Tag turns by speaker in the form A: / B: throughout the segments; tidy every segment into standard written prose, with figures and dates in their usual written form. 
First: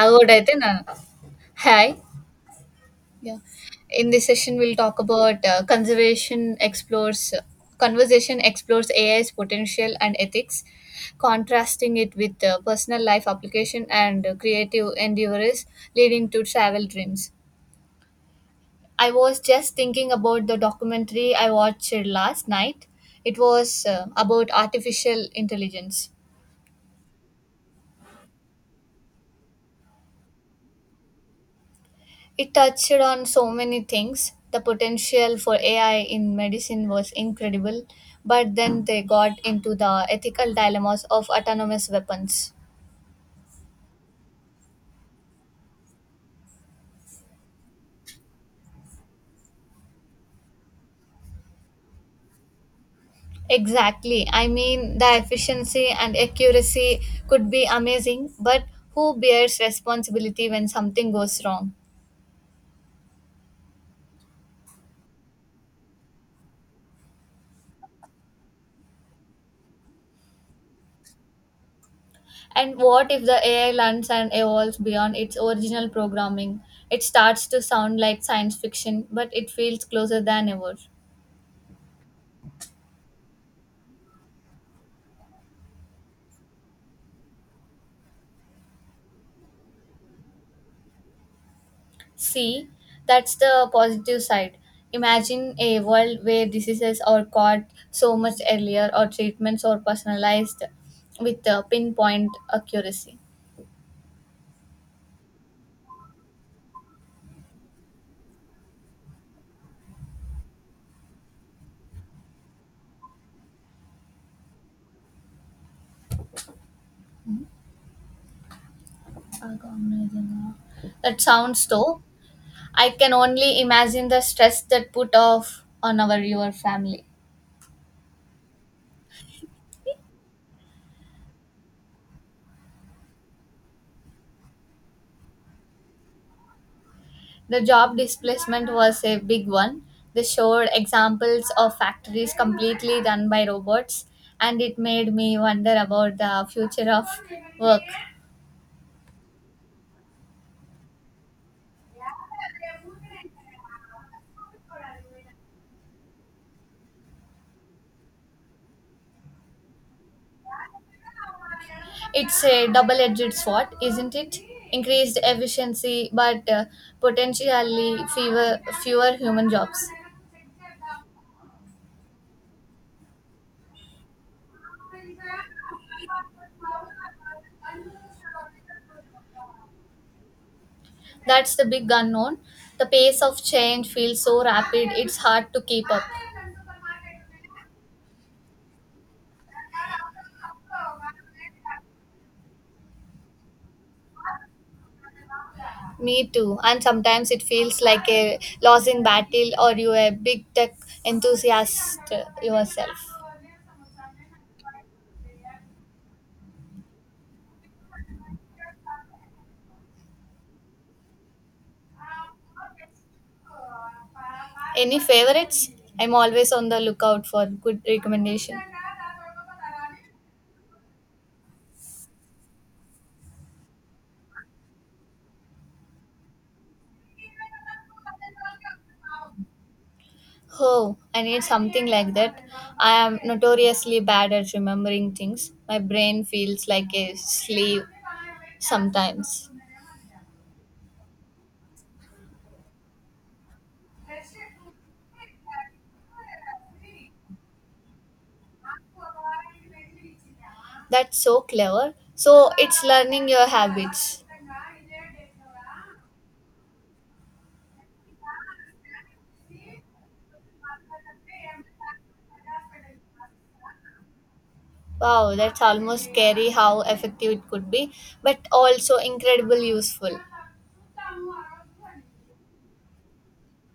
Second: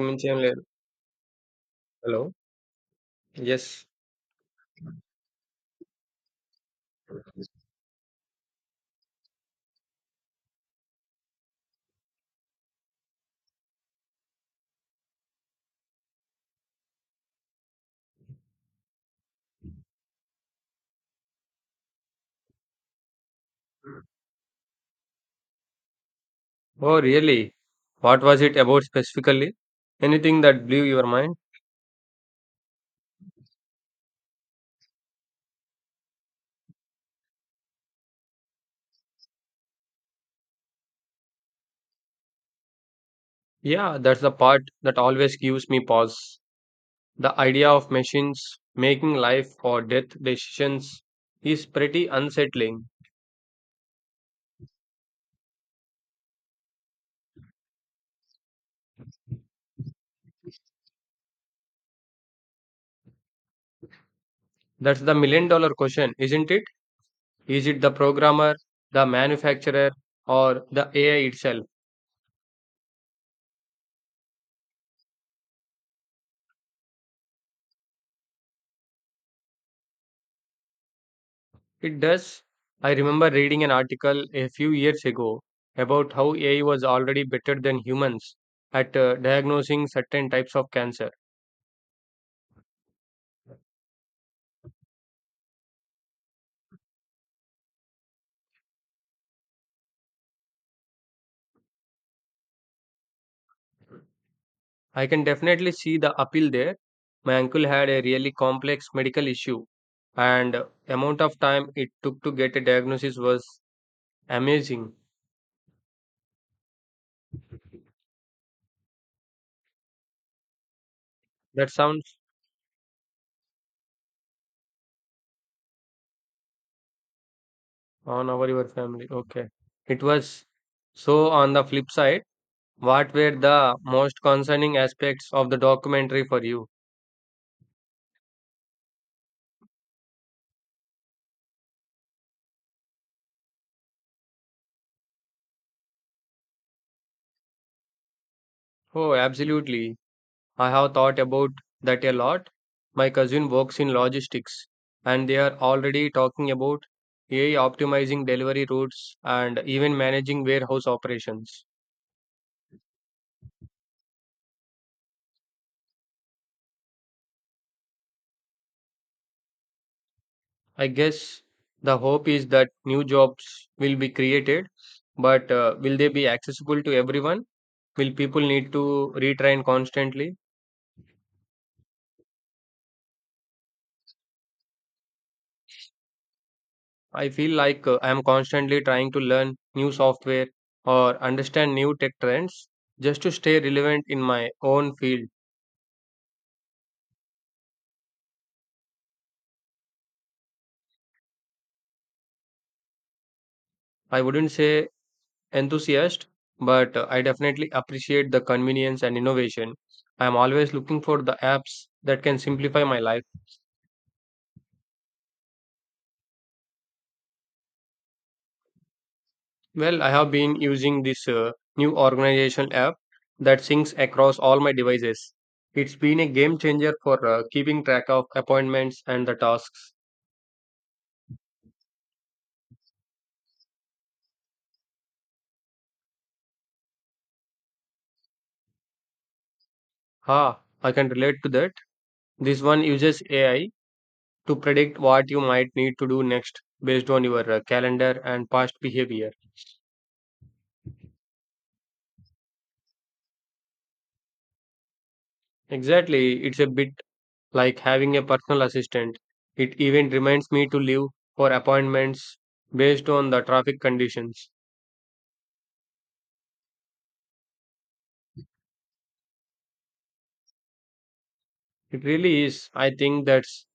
A: I would, I Hi.
B: Hello.
A: Yeah.
B: Yes.
A: In this session, we'll talk about conversation explores AI's potential and ethics, contrasting it with personal life application and creative endeavors leading to travel dreams. I was just thinking about the documentary I watched last night. It was about artificial intelligence.
B: Oh, really? What was it about specifically? Anything that blew your mind?
A: It touched on so many things. The potential for AI in medicine was incredible, but then they got into the ethical dilemmas of autonomous weapons.
B: Yeah, that's the part that always gives me pause. The idea of machines making life or death decisions is pretty unsettling.
A: Exactly. I mean, the efficiency and accuracy could be amazing, but who bears responsibility when something goes wrong?
B: That's the $1,000,000 question, isn't it? Is it the programmer, the manufacturer, or the AI itself?
A: And what if the AI learns and evolves beyond its original programming? It starts to sound like science fiction, but it feels closer than ever.
B: It does. I remember reading an article a few years ago about how AI was already better than humans at diagnosing certain types of cancer.
A: See, that's the positive side. Imagine a world where diseases are caught so much earlier or treatments are personalized with pinpoint accuracy.
B: I can definitely see the appeal there. My uncle had a really complex medical issue, and the amount of time it took to get a diagnosis was amazing.
A: Algorithm. That sounds
B: That
A: though.
B: sounds
A: I can only imagine the stress that put off on our your family.
B: on our your family. Okay. It was so on the flip side, what were the most concerning aspects of the documentary for you?
A: The job displacement was a big one. They showed examples of factories completely run by robots, and it made me wonder about the future of work.
B: Oh, absolutely. I have thought about that a lot. My cousin works in logistics, and they are already talking about AI optimizing delivery routes and even managing warehouse operations.
A: It's a double edged sword, isn't it? Increased efficiency, but potentially fewer human jobs.
B: I guess the hope is that new jobs will be created, but will they be accessible to everyone? Will people need to retrain constantly?
A: That's the big unknown. The pace of change feels so rapid, it's hard to keep up.
B: I feel like I am constantly trying to learn new software or understand new tech trends just to stay relevant in my own field.
A: Me too. And sometimes it feels like a losing battle or you a big tech enthusiast yourself.
B: I wouldn't say enthusiast, but I definitely appreciate the convenience and innovation. I am always looking for the apps that can simplify my life.
A: Any favorites? I'm always on the lookout for good recommendation.
B: Well, I have been using this new organizational app that syncs across all my devices. It's been a game changer for keeping track of appointments and the tasks.
A: Oh, I need something like that. I am notoriously bad at remembering things. My brain feels like a slave sometimes.
B: Ah, I can relate to that. This one uses AI to predict what you might need to do next based on your calendar and past behavior.
A: That's so clever. So it's learning your habits.
B: Exactly, it's a bit like having a personal assistant. It even reminds me to leave for appointments based on the traffic conditions.
A: Wow, that's almost scary how effective it could be, but also incredibly useful.
B: It really is. I think that's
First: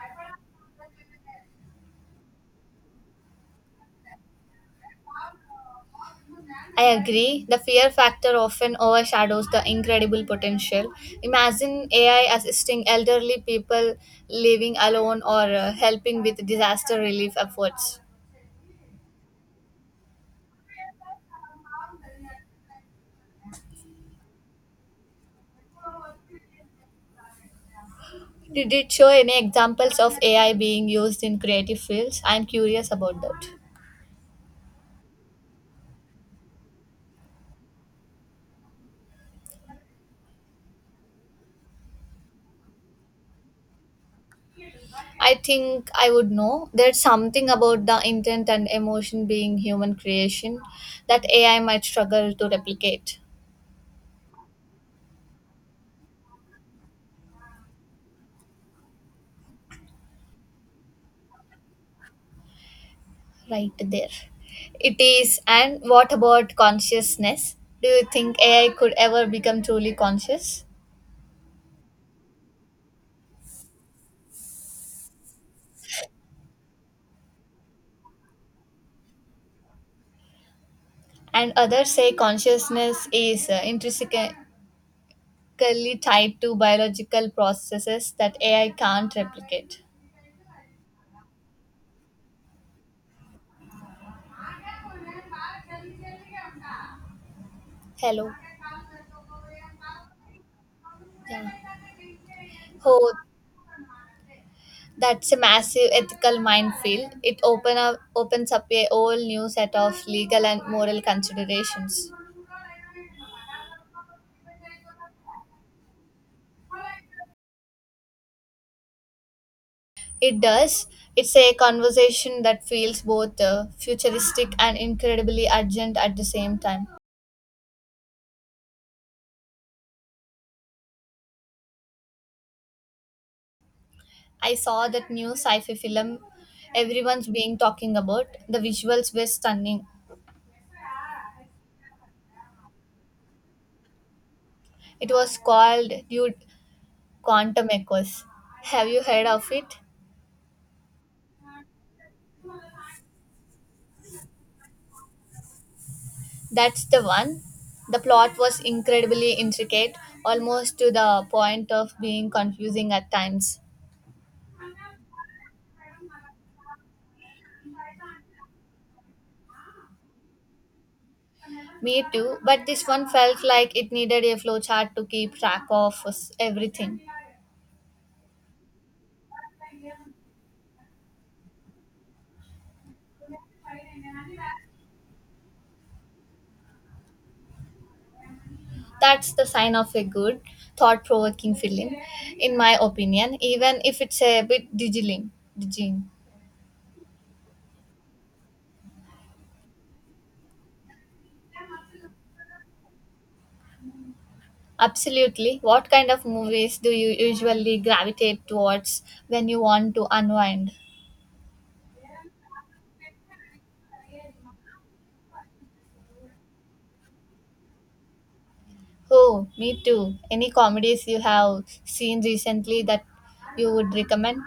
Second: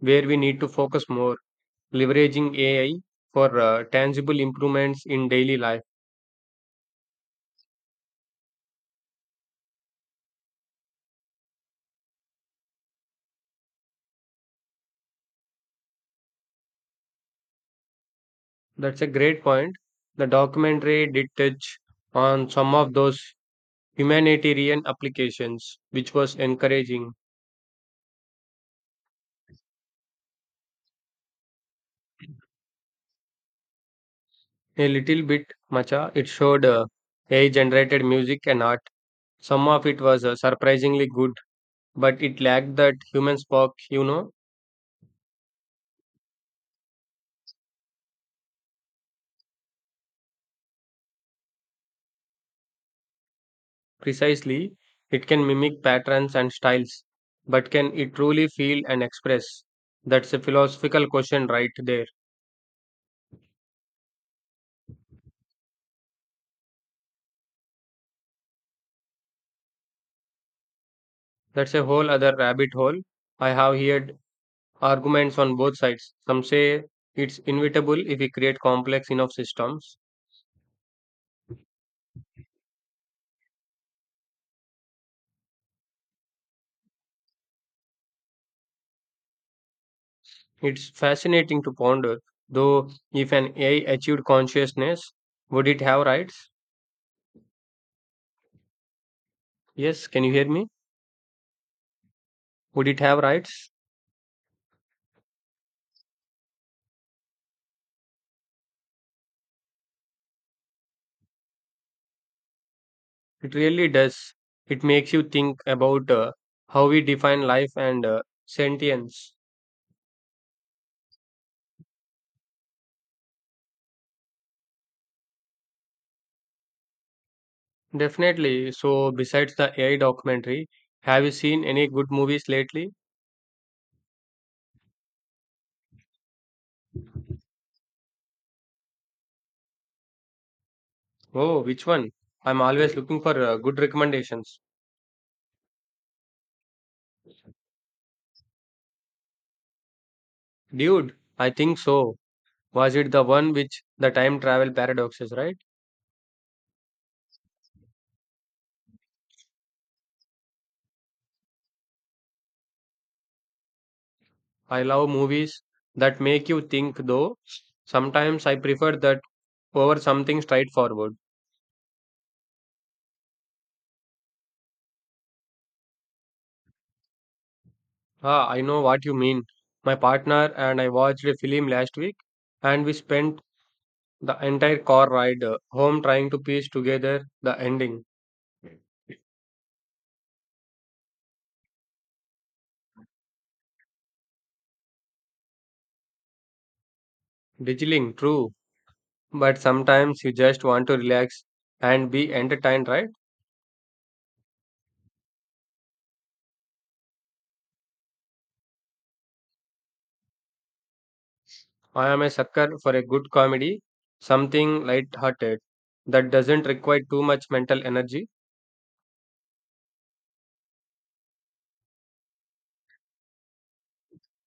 B: where we need to focus more, leveraging AI for tangible improvements in daily life.
A: I agree. The fear factor often overshadows the incredible potential. Imagine AI assisting elderly people living alone or helping with disaster relief efforts.
B: That's a great point. The documentary did touch on some of those humanitarian applications, which was encouraging.
A: Did it show any examples of AI being used in creative fields? I'm curious about that.
B: A little bit, Macha, it showed AI generated music and art Some of it was surprisingly good but it lacked that human spark,
A: I think I would know. There's something about the intent and emotion being human creation that AI might struggle to replicate.
B: precisely. It can mimic patterns and styles, but can it truly feel and express? That's a philosophical question right there.
A: Right there. It is. And what about consciousness? Do you think AI could ever become truly conscious?
B: That's a whole other rabbit hole. I have heard arguments on both sides. Some say it's inevitable if we create complex enough systems.
A: And others say consciousness is intrinsically tied to biological processes that AI can't replicate.
B: It's fascinating to ponder, though, if an AI achieved consciousness, would it have rights?
A: Hello.
B: Yes, can you hear me?
A: Yeah.
B: Would it
A: Oh,
B: have rights?
A: that's a massive ethical minefield. It opens up a whole new set of legal and moral considerations.
B: It really does. It makes you think about how we define life and sentience.
A: It does. It's a conversation that feels both futuristic and incredibly urgent at the same time.
B: Definitely. So, besides the AI documentary, have you seen any good movies lately?
A: I saw that new sci-fi film everyone's being talking about. The visuals were stunning.
B: Oh, which one? I'm always looking for good recommendations.
A: It was called Dude Quantum Echoes. Have you heard of it?
B: Dude, I think so. Was it the one which the time travel paradoxes, right?
A: That's the one. The plot was incredibly intricate, almost to the point of being confusing at times.
B: I love movies that make you think, though. Sometimes I prefer that over something straightforward.
A: Me too, but this one felt like it needed a flowchart to keep track of everything.
B: Ah, I know what you mean. My partner and I watched a film last week, and we spent the entire car ride home trying to piece together the ending.
A: That's the sign of a good, thought provoking film, in my opinion, even if it's a bit diggling. Digging.
B: Digiling, true, but sometimes you just want to relax and be entertained, right?
A: Absolutely. What kind of movies do you usually gravitate towards when you want to unwind?
B: I am a sucker for a good comedy, something light-hearted that doesn't require too much mental energy.
A: Oh, me too. Any comedies you have seen recently that you would recommend?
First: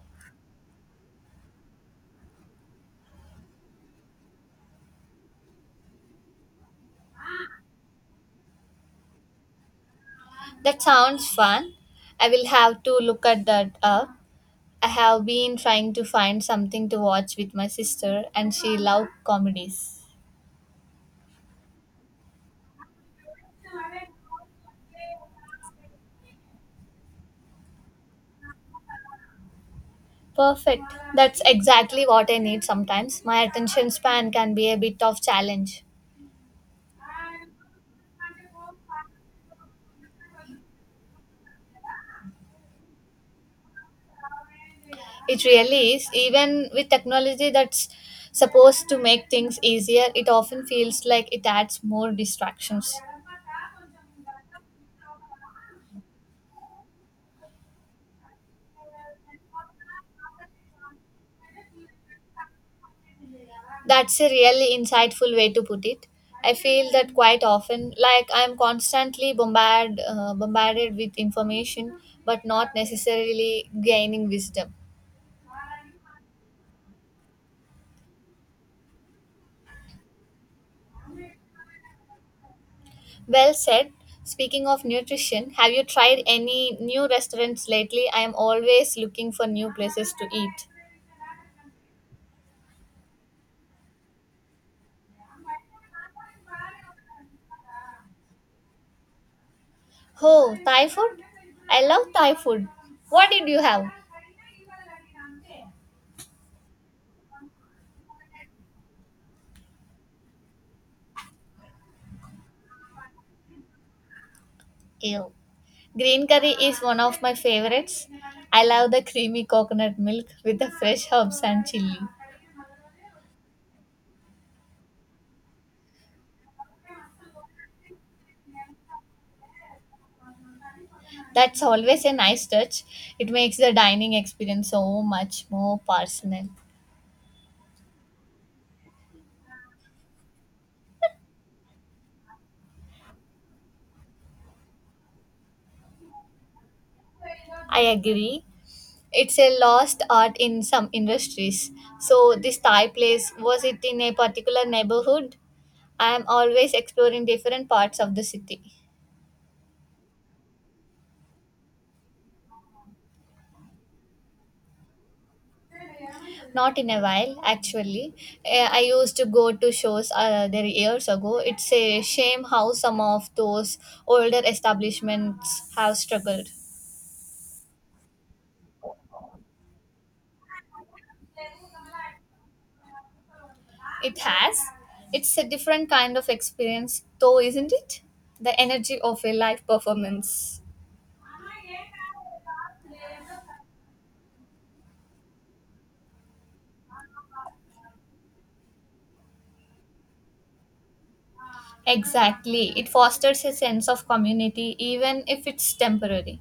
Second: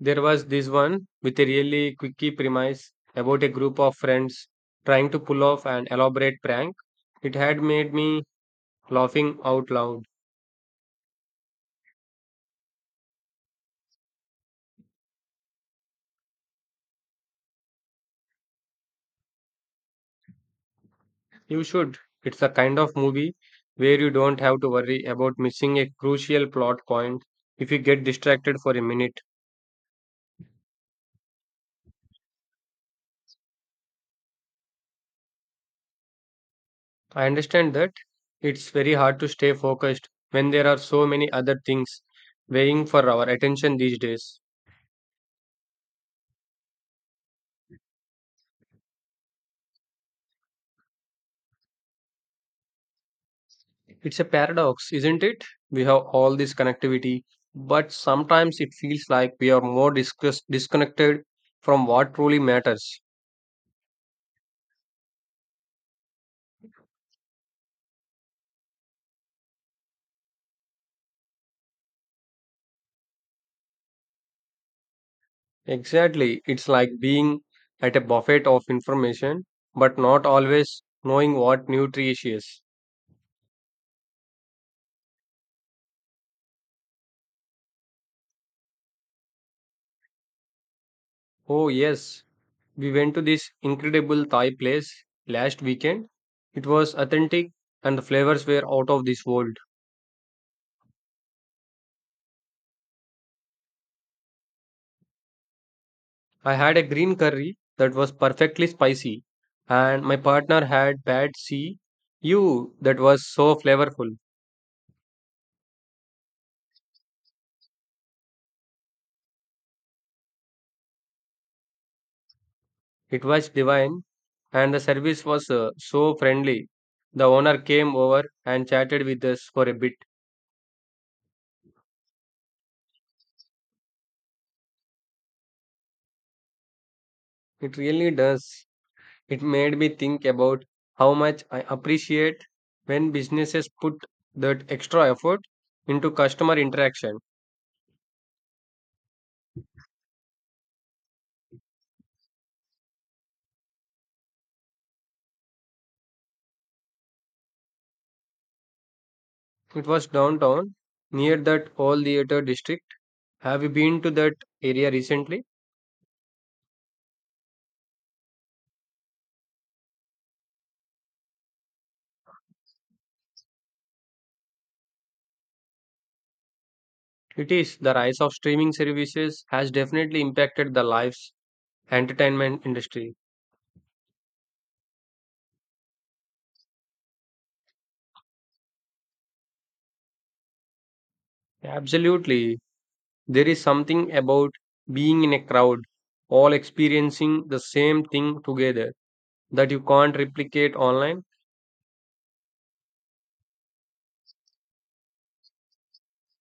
B: There was this one with a really quickie premise about a group of friends trying to pull off an elaborate prank. It had made me laughing out loud.
A: That sounds fun. I will have to look at that up. I have been trying to find something to watch with my sister, and she loves comedies.
B: You should. It's a kind of movie where you don't have to worry about missing a crucial plot point if you get distracted for a minute.
A: Perfect. That's exactly what I need sometimes. My attention span can be a bit of challenge.
B: I understand that it's very hard to stay focused when there are so many other things weighing for our attention these days.
A: It really is. Even with technology that's supposed to make things easier, it often feels like it adds more distractions.
B: It's a paradox, isn't it? We have all this connectivity, but sometimes it feels like we are more disconnected from what truly matters.
A: That's a really insightful way to put it. I feel that quite often, like I'm constantly bombarded with information, but not necessarily gaining wisdom.
B: Exactly. It's like being at a buffet of information, but not always knowing what nutritious.
A: Well said. Speaking of nutrition, have you tried any new restaurants lately? I am always looking for new places to eat.
B: Oh, yes. We went to this incredible Thai place last weekend. It was authentic and the flavors were out of this world.
A: Oh, Thai food? I love Thai food. What did you have?
B: I had a green curry that was perfectly spicy, and my partner had pad see you that was so flavorful.
A: Ew. Green curry is one of my favorites. I love the creamy coconut milk with the fresh herbs and chili.
B: It was divine, and the service was so friendly. The owner came over and chatted with us for a bit.
A: That's always a nice touch. It makes the dining experience so much more personal.
B: It really does. It made me think about how much I appreciate when businesses put that extra effort into customer interaction.
A: I agree. It's a lost art in some industries. So this Thai place was it in a particular neighborhood? I am always exploring different parts of the city.
B: It was downtown near that all theater district. Have you been to that area recently?
A: Not in a while, actually. Eh, I used to go to shows there years ago. It's a shame how some of those older establishments have struggled.
B: It is the rise of streaming services has definitely impacted the lives entertainment industry.
A: It has. It's a different kind of experience, though, isn't it? The energy of a live performance.
B: Absolutely. There is something about being in a crowd all experiencing the same thing together that you can't replicate online.
A: Exactly. It fosters a sense of community, even if it's temporary.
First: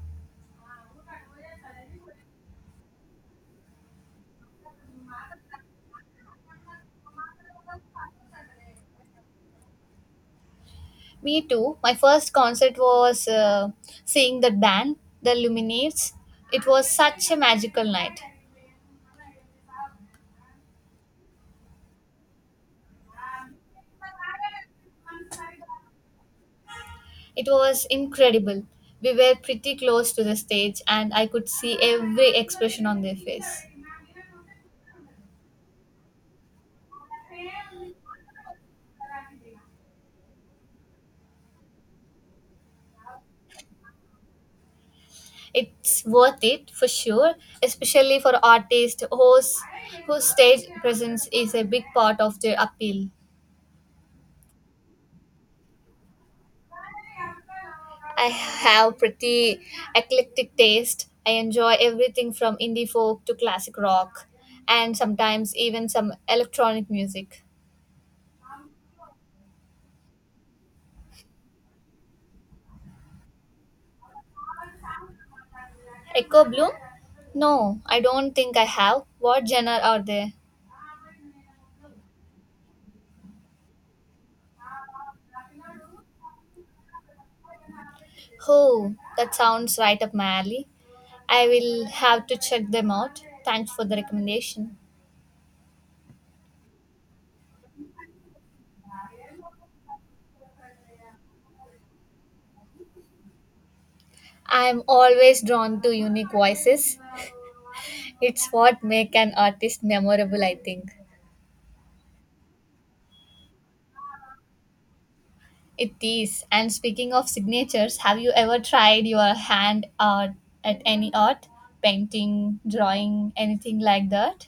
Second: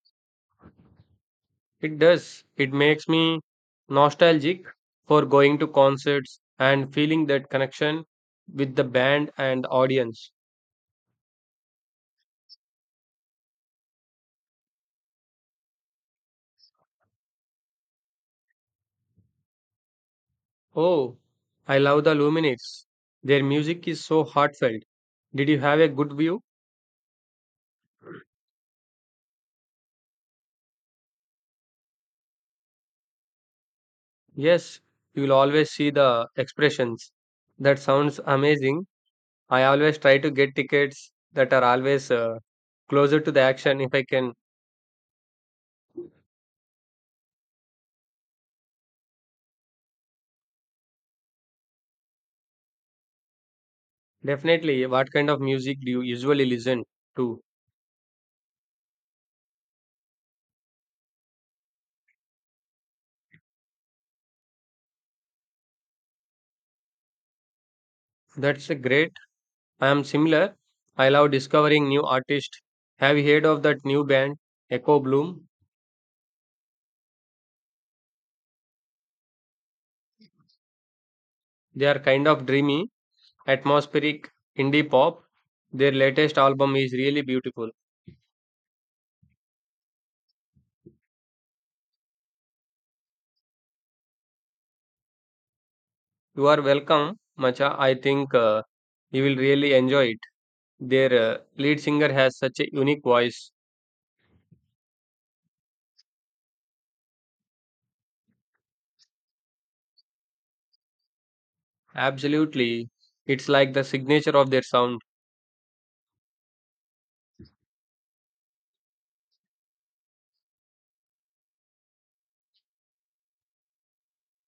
B: It does. It makes me nostalgic for going to concerts and feeling that connection with the band and the audience.
A: Me too. My first concert was seeing that band, the Luminates. It was such a magical night.
B: Oh, I love the Luminates. Their music is so heartfelt. Did you have a good view?
A: It was incredible. We were pretty close to the stage, and I could see every expression on their face.
B: Yes, you will always see the expressions. That sounds amazing. I always try to get tickets that are always closer to the action if I can.
A: It's worth it for sure, especially for artists whose stage presence is a big part of their appeal.
B: Definitely, what kind of music do you usually listen to?
A: I have pretty eclectic taste. I enjoy everything from indie folk to classic rock and sometimes even some electronic music.
B: That's a great I am similar. I love discovering new artists. Have you heard of that new band, Echo Bloom?
A: Echo Bloom? No, I don't think I have. What genre are they?
B: They are kind of dreamy, atmospheric indie pop. Their latest album is really beautiful.
A: Oh, that sounds right up my alley. I will have to check them out. Thanks for the recommendation.
B: You are welcome, Macha. I think you will really enjoy it. Their lead singer has such a unique voice.
A: I'm always drawn to unique voices. It's what make an artist memorable, I think.
B: Absolutely. It's like the signature of their sound.
A: It is. And speaking of signatures, have you ever tried your hand art at any art? Painting, drawing, anything like that?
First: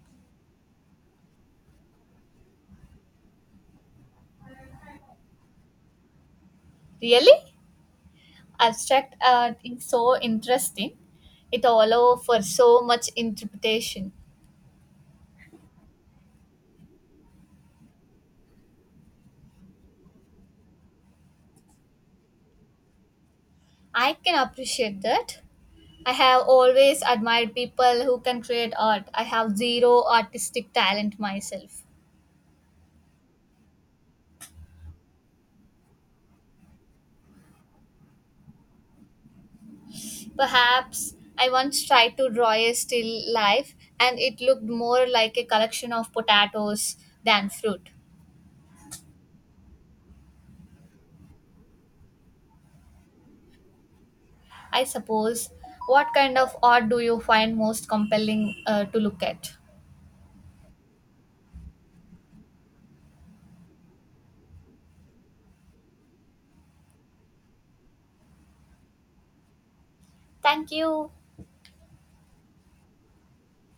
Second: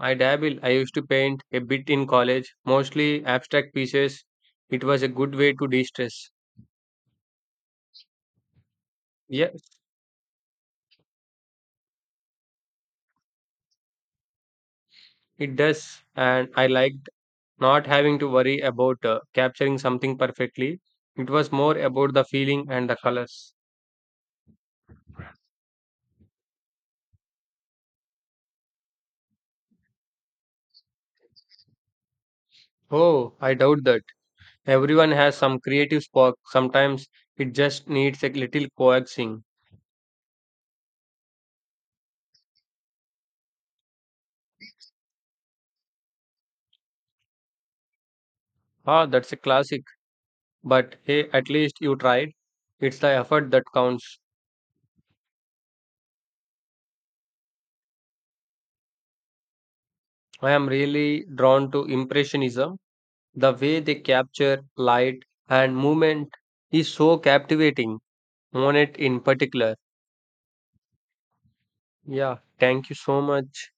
B: I dabble. I used to paint a bit in college, mostly abstract pieces. It was a good way to de stress.
A: Really? Abstract
B: Yeah,
A: art is so interesting. It allows for so much interpretation.
B: it does, and I liked not having to worry about capturing something perfectly. It was more about the feeling and the colors.
A: I can appreciate that. I have always admired people who can create art. I have zero artistic talent myself.
B: Oh, I doubt that. Everyone has some creative spark. Sometimes it just needs a little coaxing.
A: Perhaps I once tried to draw a still life and it looked more like a collection of potatoes than fruit.
B: Ah, that's a classic. But hey, at least you tried. It's the effort that counts.
A: I suppose. What kind of art do you find most compelling to look at?
B: I am really drawn to Impressionism. The way they capture light and movement is so captivating. Monet in particular.
A: Thank you.
B: Yeah, thank you so much.